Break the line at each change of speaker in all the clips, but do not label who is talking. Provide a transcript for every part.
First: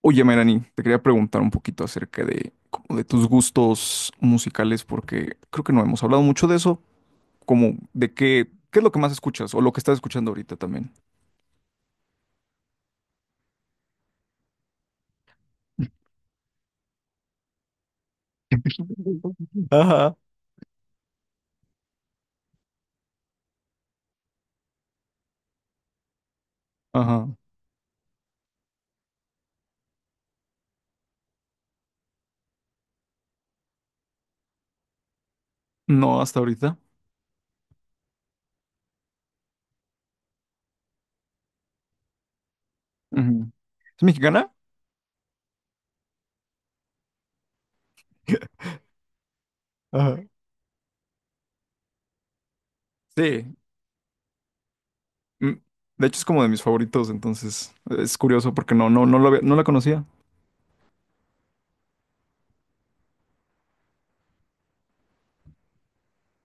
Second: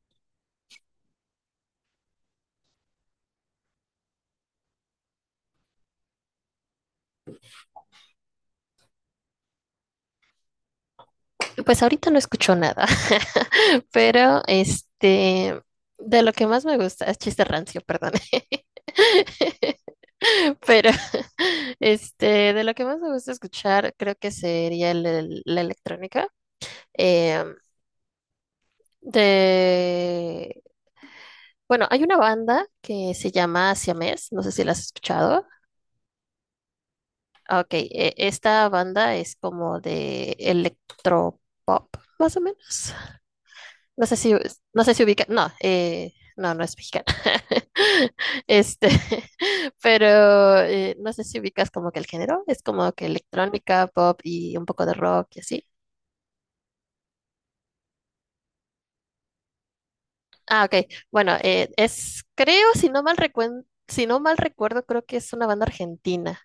Oye, Melanie, te quería preguntar un poquito acerca de, como de tus gustos musicales, porque creo que no hemos hablado mucho de eso, como de qué es lo que más escuchas o lo que estás escuchando ahorita también.
Pues ahorita no escucho nada, pero este, de lo que más me gusta, es chiste rancio, perdón.
Ah.
Pero este, de lo que más me gusta escuchar, creo que sería la electrónica.
Ajá.
Eh, de, bueno, hay una banda que se llama Siamés, no sé si la has escuchado.
No, hasta ahorita.
Ah, ok, esta banda es como de electropop, más o menos.
Ujú. ¿Es
No sé si,
mexicana?
no sé si ubica, no, no, no es mexicana. Este,
Ajá.
pero no sé si ubicas como que el género, es como que
Sí.
electrónica, pop y un poco de rock y
Mm,
así.
De hecho, es como de mis favoritos, entonces es curioso porque no la conocía.
Ah, ok. Bueno, es, creo, si no mal recuerdo, creo que es una banda argentina.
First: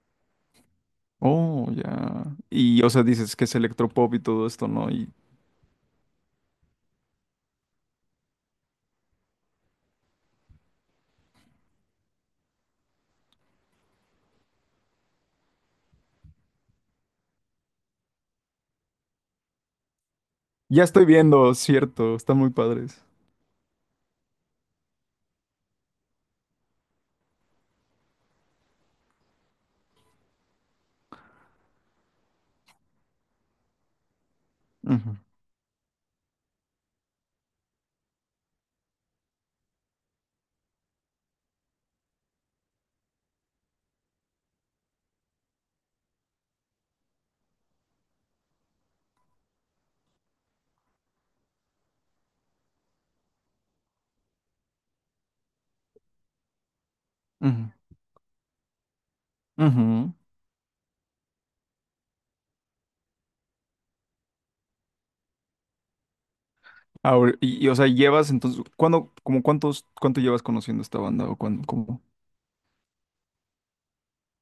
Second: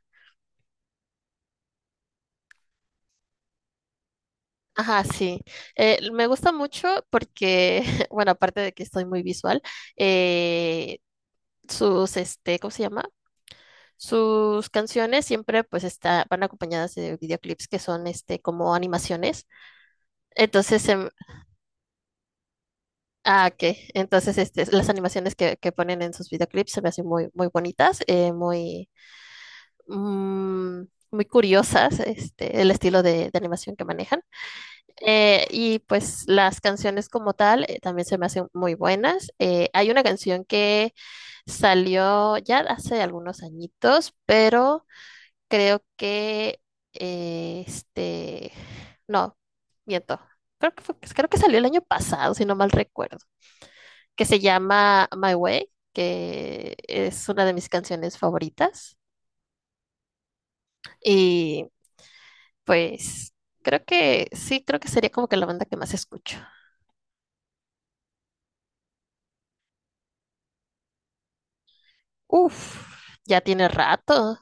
Oh, ya. Y, o sea, dices que es electropop y todo esto, ¿no?
Ajá,
Y
sí. Me gusta mucho porque, bueno, aparte de que estoy muy visual, eh, sus, este, ¿cómo se llama? Sus canciones siempre pues está, van acompañadas de videoclips que son este como animaciones.
ya
Entonces,
estoy viendo, cierto, están muy padres.
este, las animaciones que ponen en sus videoclips se me hacen muy, muy bonitas, muy, mm, muy curiosas, este, el estilo de animación que manejan.
Ujú,
Y pues las canciones como tal también se me hacen muy buenas. Hay una canción que salió ya hace algunos añitos, pero creo que este, no, miento. Creo que salió el año pasado, si no mal recuerdo, que se llama My Way, que es una de mis
ujú,
canciones favoritas.
ujú.
Y pues creo que sí, creo que sería como que la banda que más escucho.
Ahora, y, o sea, llevas entonces, ¿cuándo, como cuántos, cuánto llevas conociendo esta banda? ¿O cuándo, como?
Uf, ya tiene rato.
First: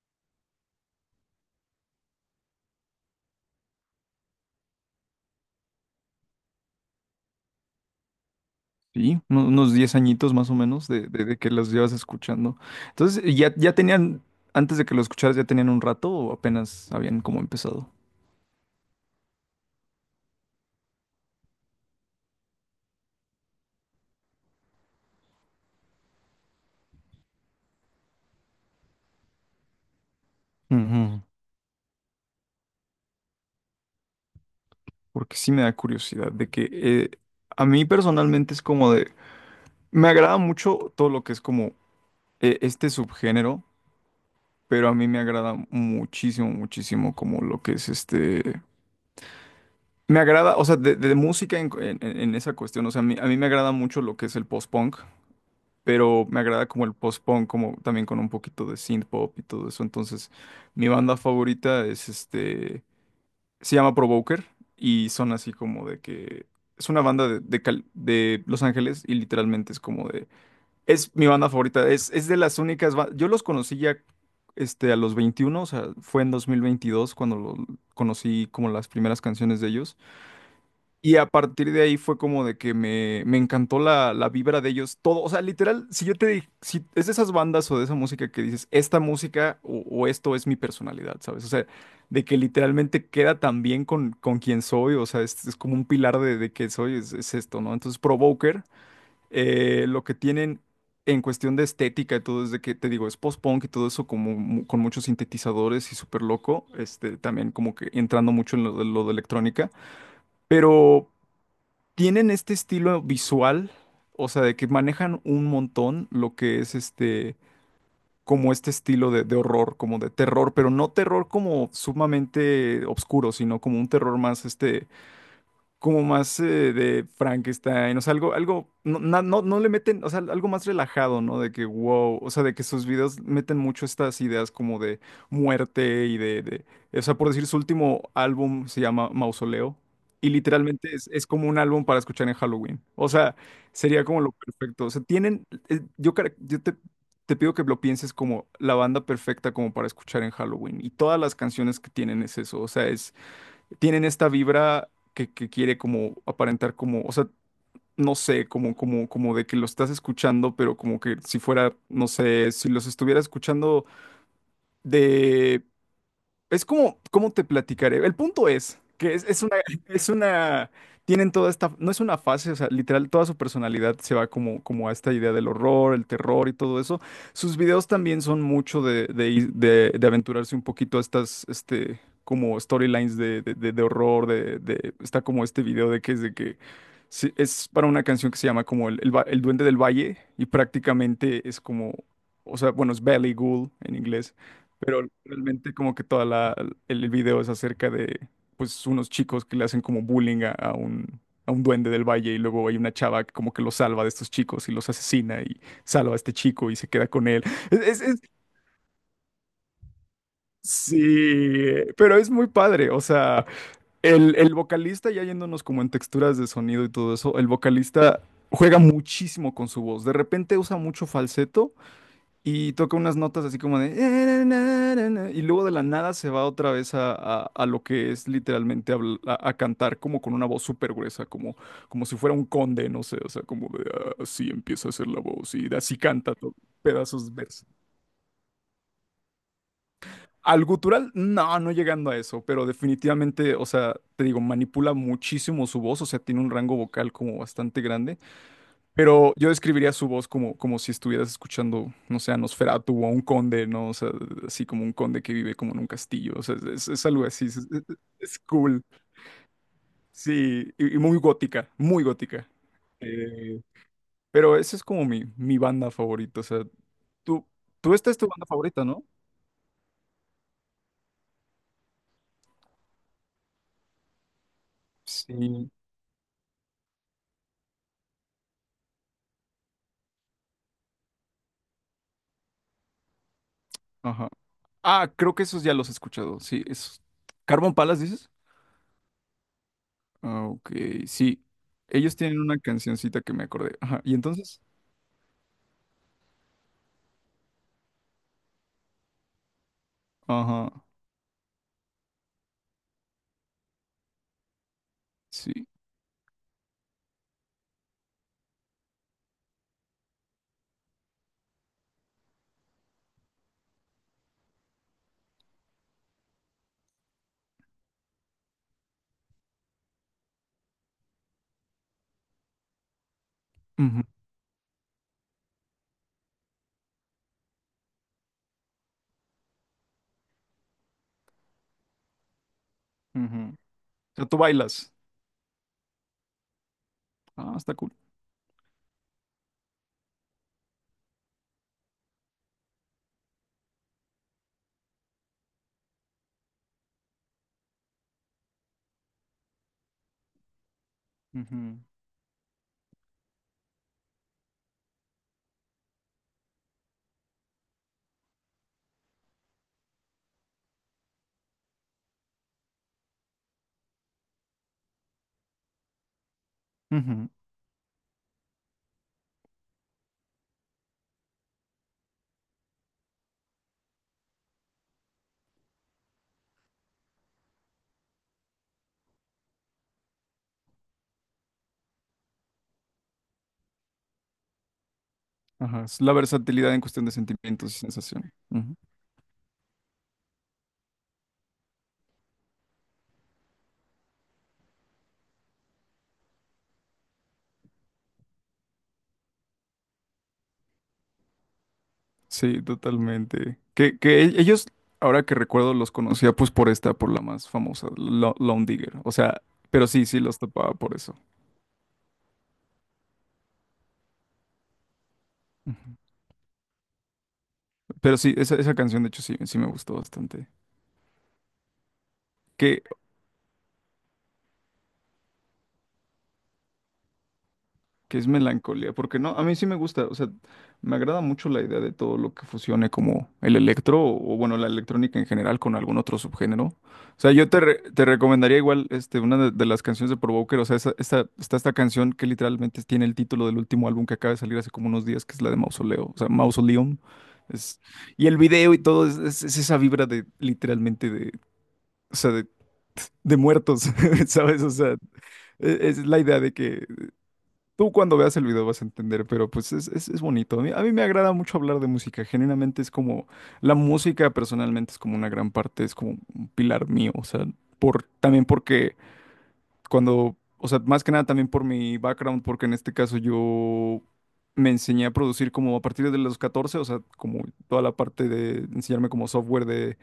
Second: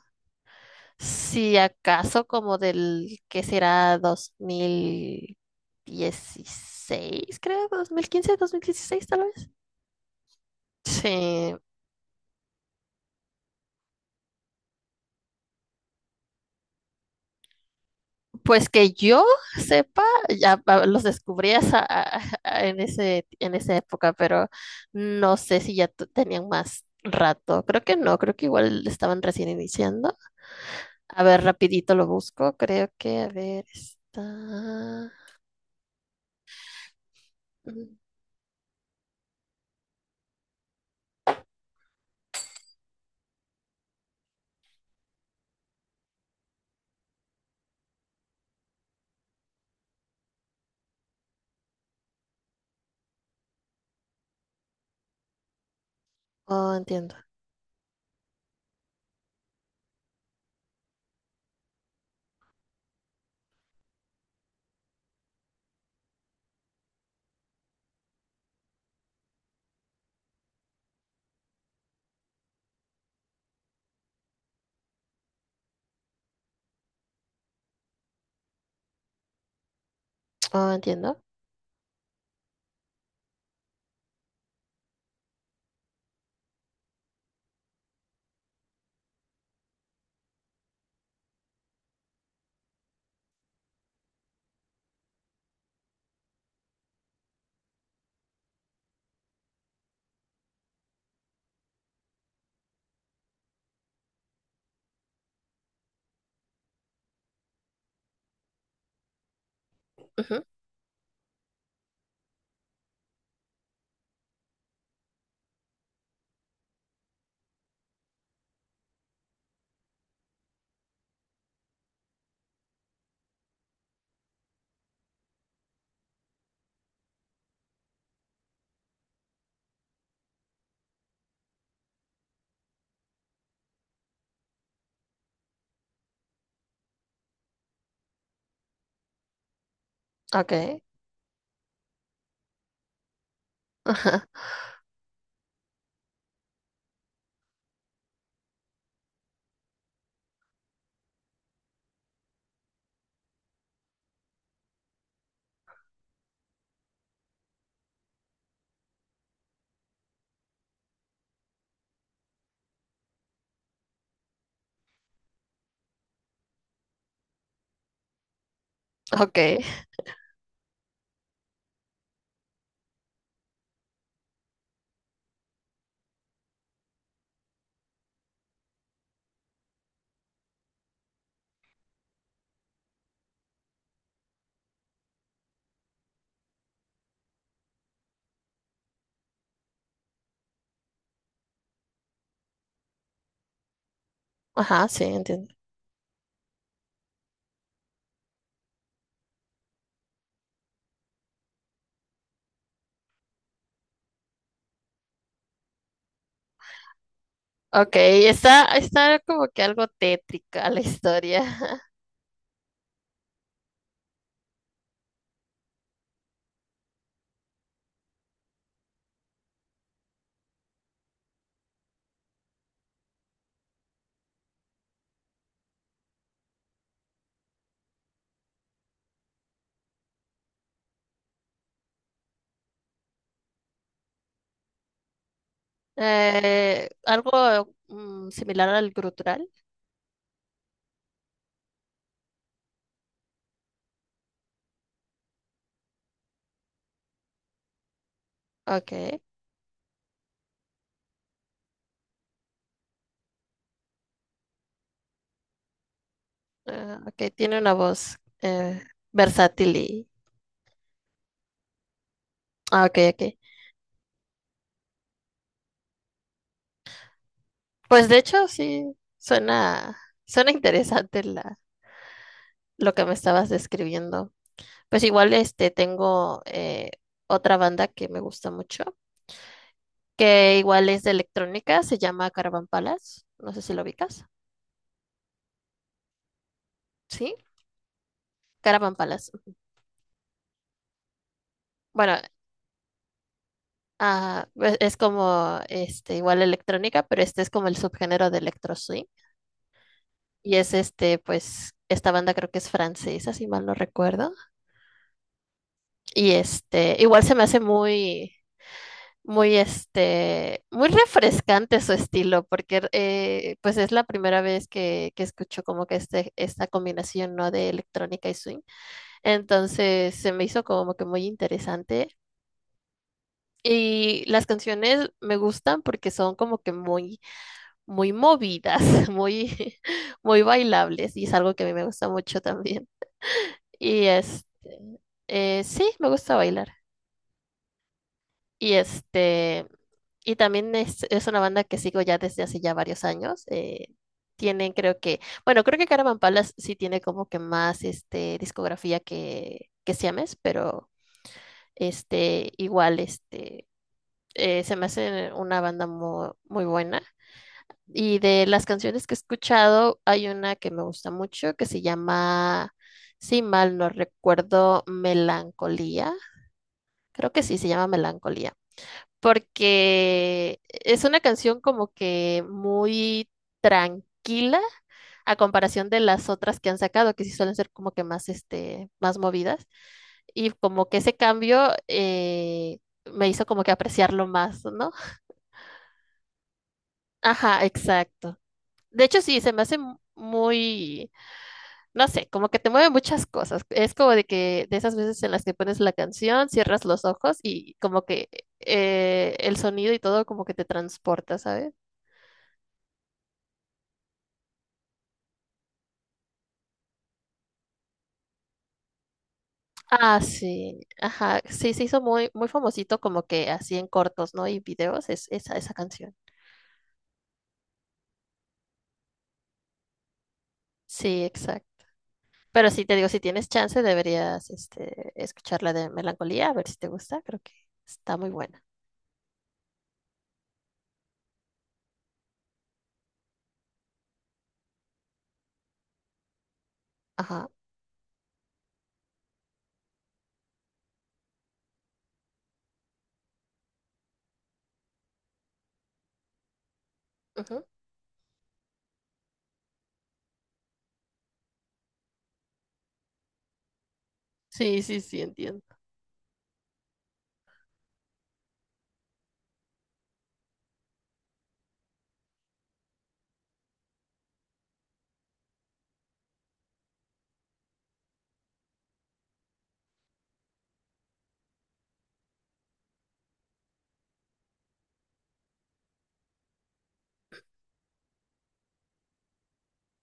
Si acaso como del que será 2016 creo, dos mil quince 2016 tal
Sí,
vez.
unos 10 añitos más o menos de, de que
Sí,
las llevas escuchando. Entonces, ¿ya tenían, antes de que lo escucharas, ya tenían un rato o apenas habían como empezado?
pues que yo sepa, ya los descubrí en ese, en esa época, pero no sé si ya tenían más rato. Creo que no, creo que igual estaban recién iniciando.
Ujú.
A ver, rapidito lo busco. Creo que, a ver, está.
Porque sí me da curiosidad de que a mí
mm,
personalmente es como de, me agrada mucho todo lo que es como este subgénero, pero a mí me agrada muchísimo, muchísimo como lo que es este. Me agrada, o sea, de música en, en esa cuestión, o sea, a mí me agrada mucho lo que es el post-punk, pero me agrada
Oh,
como el
entiendo.
post-punk, como también con un poquito de synth-pop y todo eso. Entonces, mi banda favorita es se llama Provoker y son así como de que es una banda de Los Ángeles y literalmente es como de, es mi banda favorita, es de las únicas, yo los conocí ya a los 21. O sea, fue en 2022 cuando conocí como las primeras canciones de ellos.
Oh,
Y
entiendo.
a partir de ahí fue como de que me encantó la vibra de ellos, todo, o sea, literal, si es de esas bandas o de esa música que dices, esta música o esto es mi personalidad, ¿sabes? O sea, de que literalmente queda tan bien con quien soy, o sea, es como un pilar de que soy, es esto, ¿no? Entonces, Provoker, lo que tienen en cuestión de estética y todo, es de que, te digo, es post-punk y todo eso como, con muchos sintetizadores y súper loco, también como que entrando mucho en lo de electrónica.
Ujú.
Pero tienen este estilo visual, o sea, de que manejan un montón lo que es como este estilo de horror, como de terror, pero no terror como sumamente oscuro, sino como un terror más como más de Frankenstein, o sea, algo, algo, no, no, no le meten, o sea, algo más relajado, ¿no? De que, wow, o sea, de que sus videos meten mucho estas ideas como de muerte y o sea, por decir, su último álbum se llama Mausoleo y
Ok.
literalmente es como un álbum para escuchar en Halloween, o sea, sería como
Ajá.
lo perfecto, o sea, tienen, yo, yo te pido que lo pienses como la banda perfecta como para escuchar en Halloween y todas las canciones que tienen es eso, o sea, tienen esta vibra que quiere como aparentar como, o sea, no sé, como de que lo estás escuchando, pero como que si fuera, no sé, si los estuviera escuchando de es como, ¿cómo te platicaré? El punto es que es una,
Ok.
es una, tienen toda esta, no es una fase, o sea, literal, toda su personalidad se va como a esta idea del horror, el terror y todo eso. Sus videos también son mucho de aventurarse un poquito a estas, como storylines de horror, está como este video de que es de que, sí, es para una canción que se llama como el Duende del Valle y prácticamente es como, o sea, bueno, es Valley Ghoul en inglés,
Ajá, sí,
pero
entiendo.
realmente como que toda la, el video es acerca de pues unos chicos que le hacen como bullying a un duende del valle y luego hay una chava que como que los salva de estos chicos y los asesina y salva a este chico y se queda con él. Es,
Ok,
es- es-
está como que algo tétrica la historia.
sí, pero es muy padre, o sea, el vocalista ya yéndonos como en texturas de sonido y todo eso, el vocalista juega muchísimo con su voz, de repente usa mucho falseto. Y toca unas notas así como de... na, na, na". Y luego de la nada se va otra vez a lo que es literalmente a cantar como con una voz súper gruesa, como, como si fuera un conde, no sé, o sea, como de "Ah, así empieza a hacer la voz y así canta todo,
Eh,
pedazos de verso".
algo similar al grutural.
Al gutural, no, no llegando a eso, pero definitivamente, o sea, te digo, manipula muchísimo su voz, o sea, tiene un rango vocal como bastante grande.
Ok.
Pero yo describiría su voz como, si estuvieras escuchando, no sé, a Nosferatu o a un conde, ¿no? O sea, así como un conde que vive como en un castillo. O sea, es, es-
Ah,
es algo
ok,
así. Es,
tiene
es-
una voz
es cool.
versátil y.
Sí, y muy gótica, muy gótica.
Ah, ok, ok.
Eh, pero esa es como mi banda favorita. O sea, tú, tú
Pues
esta
de
es tu banda
hecho,
favorita,
sí,
¿no?
suena interesante la, lo que me estabas describiendo. Pues igual
Sí.
este tengo otra banda que me gusta mucho, que igual es de electrónica, se llama Caravan Palace. No sé si lo ubicas.
Ajá. Ah, creo que esos ya los he escuchado. Sí, esos.
¿Sí?
¿Carbon Palace dices?
Caravan Palace.
Ah, ok, sí. Ellos
Bueno,
tienen una cancioncita que me acordé. Ajá. Y
ah,
entonces,
pues, es como este igual electrónica, pero este es como el subgénero de electro swing y
ajá,
es este pues esta banda creo que es francesa, si mal no recuerdo.
sí.
Y este igual se me hace muy muy este muy refrescante su estilo porque pues es la primera vez que escucho como que este esta combinación no de electrónica y swing. Entonces se me hizo como que muy interesante.
Ujú,
Y las canciones me gustan porque son como que muy muy movidas, muy, muy bailables, y es algo que a mí me gusta mucho también.
ujú.
Y
O sea, tú
este,
bailas.
sí, me gusta bailar.
Ah, está cool.
Y este, y también es una banda que sigo ya desde hace ya varios años. Tienen, creo que, bueno, creo que Caravan Palace sí tiene como que más este, discografía que Siames, pero este, igual, este, se me hace una banda muy, muy buena. Y de las canciones que he escuchado, hay una que me gusta mucho que se llama, si mal no recuerdo, Melancolía.
Ujú, ujú.
Creo que sí, se llama Melancolía. Porque es una canción como que muy tranquila a comparación de las otras que han sacado, que sí suelen ser como que más, este, más movidas. Y como que ese cambio me hizo como que apreciarlo más, ¿no?
Ajá, es la versatilidad en cuestión de
Ajá,
sentimientos y sensaciones.
exacto.
Ujú.
De hecho, sí, se me hace muy no sé, como que te mueve muchas cosas. Es como de que de esas veces en las que pones la canción, cierras los ojos y como que el sonido y todo como que te transporta, ¿sabes?
Sí, totalmente. Ellos, ahora que recuerdo, los conocía pues por esta, por la más famosa, Lone Digger. O sea, pero sí, sí
Ah,
los tapaba
sí,
por eso.
ajá, sí, se hizo muy, muy famosito como que así en cortos, ¿no? Y videos, es, esa
Ujú.
canción.
Pero sí, esa canción de hecho sí, sí me gustó bastante.
Sí, exacto. Pero
que
sí, te digo, si tienes chance, deberías este, escuchar la de Melancolía, a ver si te gusta, creo que está
que es
muy buena.
melancolía, porque no, a mí sí me gusta, o sea, me agrada mucho la idea de todo lo que fusione como el electro o, bueno, la electrónica en general con algún otro subgénero. O sea,
Ajá.
yo te recomendaría igual una de las canciones de Provoker, o sea, esa, esta, está esta canción que literalmente tiene el título del último álbum que acaba de salir hace como unos días, que es la de Mausoleo, o sea, Mausoleum.
Ujú.
Es, y el video y todo es esa vibra de literalmente de, o sea, de muertos, ¿sabes? O
Sí,
sea,
sí, sí, entiendo.
es la idea de que tú cuando veas el video vas a entender, pero pues es bonito. A mí me agrada mucho hablar de música. Genuinamente es como, la música personalmente es como una gran parte, es como un pilar mío. O sea, también porque cuando, o sea, más que nada también por mi background, porque en este caso yo me enseñé a producir como a partir de los 14, o sea, como toda la parte de enseñarme como software de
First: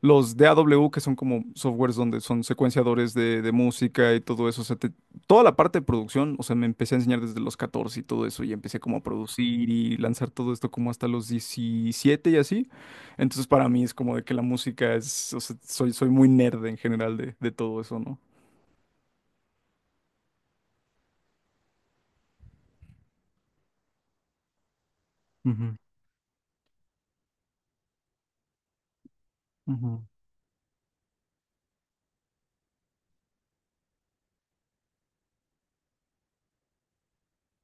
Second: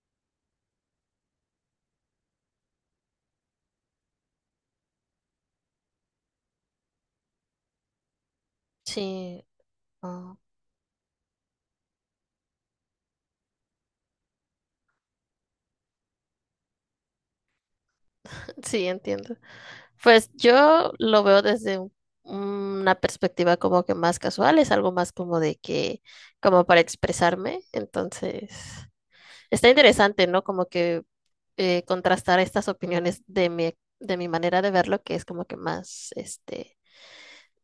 los DAW, que son como softwares donde son secuenciadores de música y todo eso, o sea, toda la parte de producción, o sea, me empecé a enseñar desde los 14 y todo eso, y empecé como a
Sí,
producir y lanzar
ah,
todo esto como hasta los 17 y así. Entonces, para mí es como de que la música es, o sea, soy muy nerd en general de todo eso, ¿no?
sí, entiendo. Pues yo lo veo desde una perspectiva como que más casual, es algo más como de
Ujú,
que, como para expresarme. Entonces, está
ujú.
interesante, ¿no? Como que contrastar estas opiniones de mi manera de verlo, que es como que más, este,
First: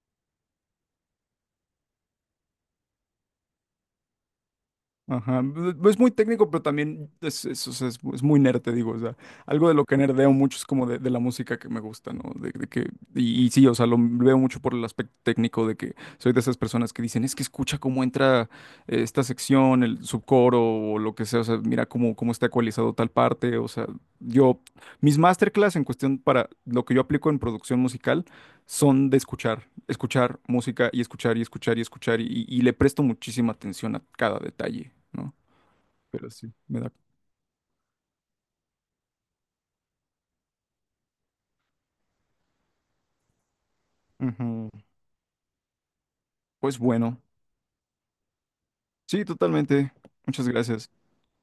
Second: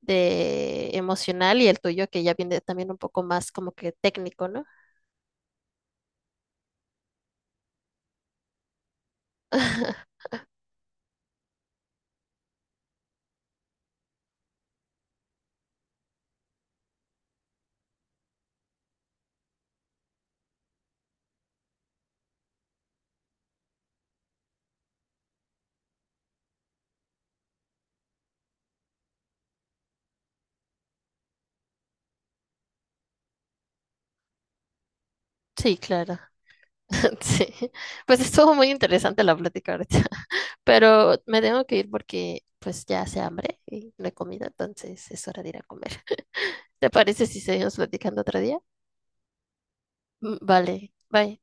de emocional y el tuyo, que ya viene también un poco más como que técnico, ¿no?
Ajá, es muy técnico, pero también es, o sea, es muy nerd, te digo, o sea, algo de lo que nerdeo mucho es como de la música que me gusta, ¿no? De que, y sí, o sea, lo veo mucho por el aspecto técnico de que soy de esas personas que dicen, es que escucha cómo entra esta sección, el subcoro o lo que sea, o sea, mira cómo está ecualizado tal parte, o sea, yo, mis masterclass en cuestión para lo que yo aplico en producción musical son de escuchar música y escuchar y escuchar y escuchar y le presto muchísima atención a cada detalle, ¿no?
Sí, claro.
Pero sí, me da...
Sí. Pues estuvo muy interesante la plática ahorita. Pero me tengo que ir porque pues ya hace hambre y no he comido,
Ujú.
entonces es hora de ir a comer.
Pues
¿Te
bueno,
parece si seguimos platicando otro día?
sí, totalmente.
Mm,
Muchas
vale,
gracias.
bye.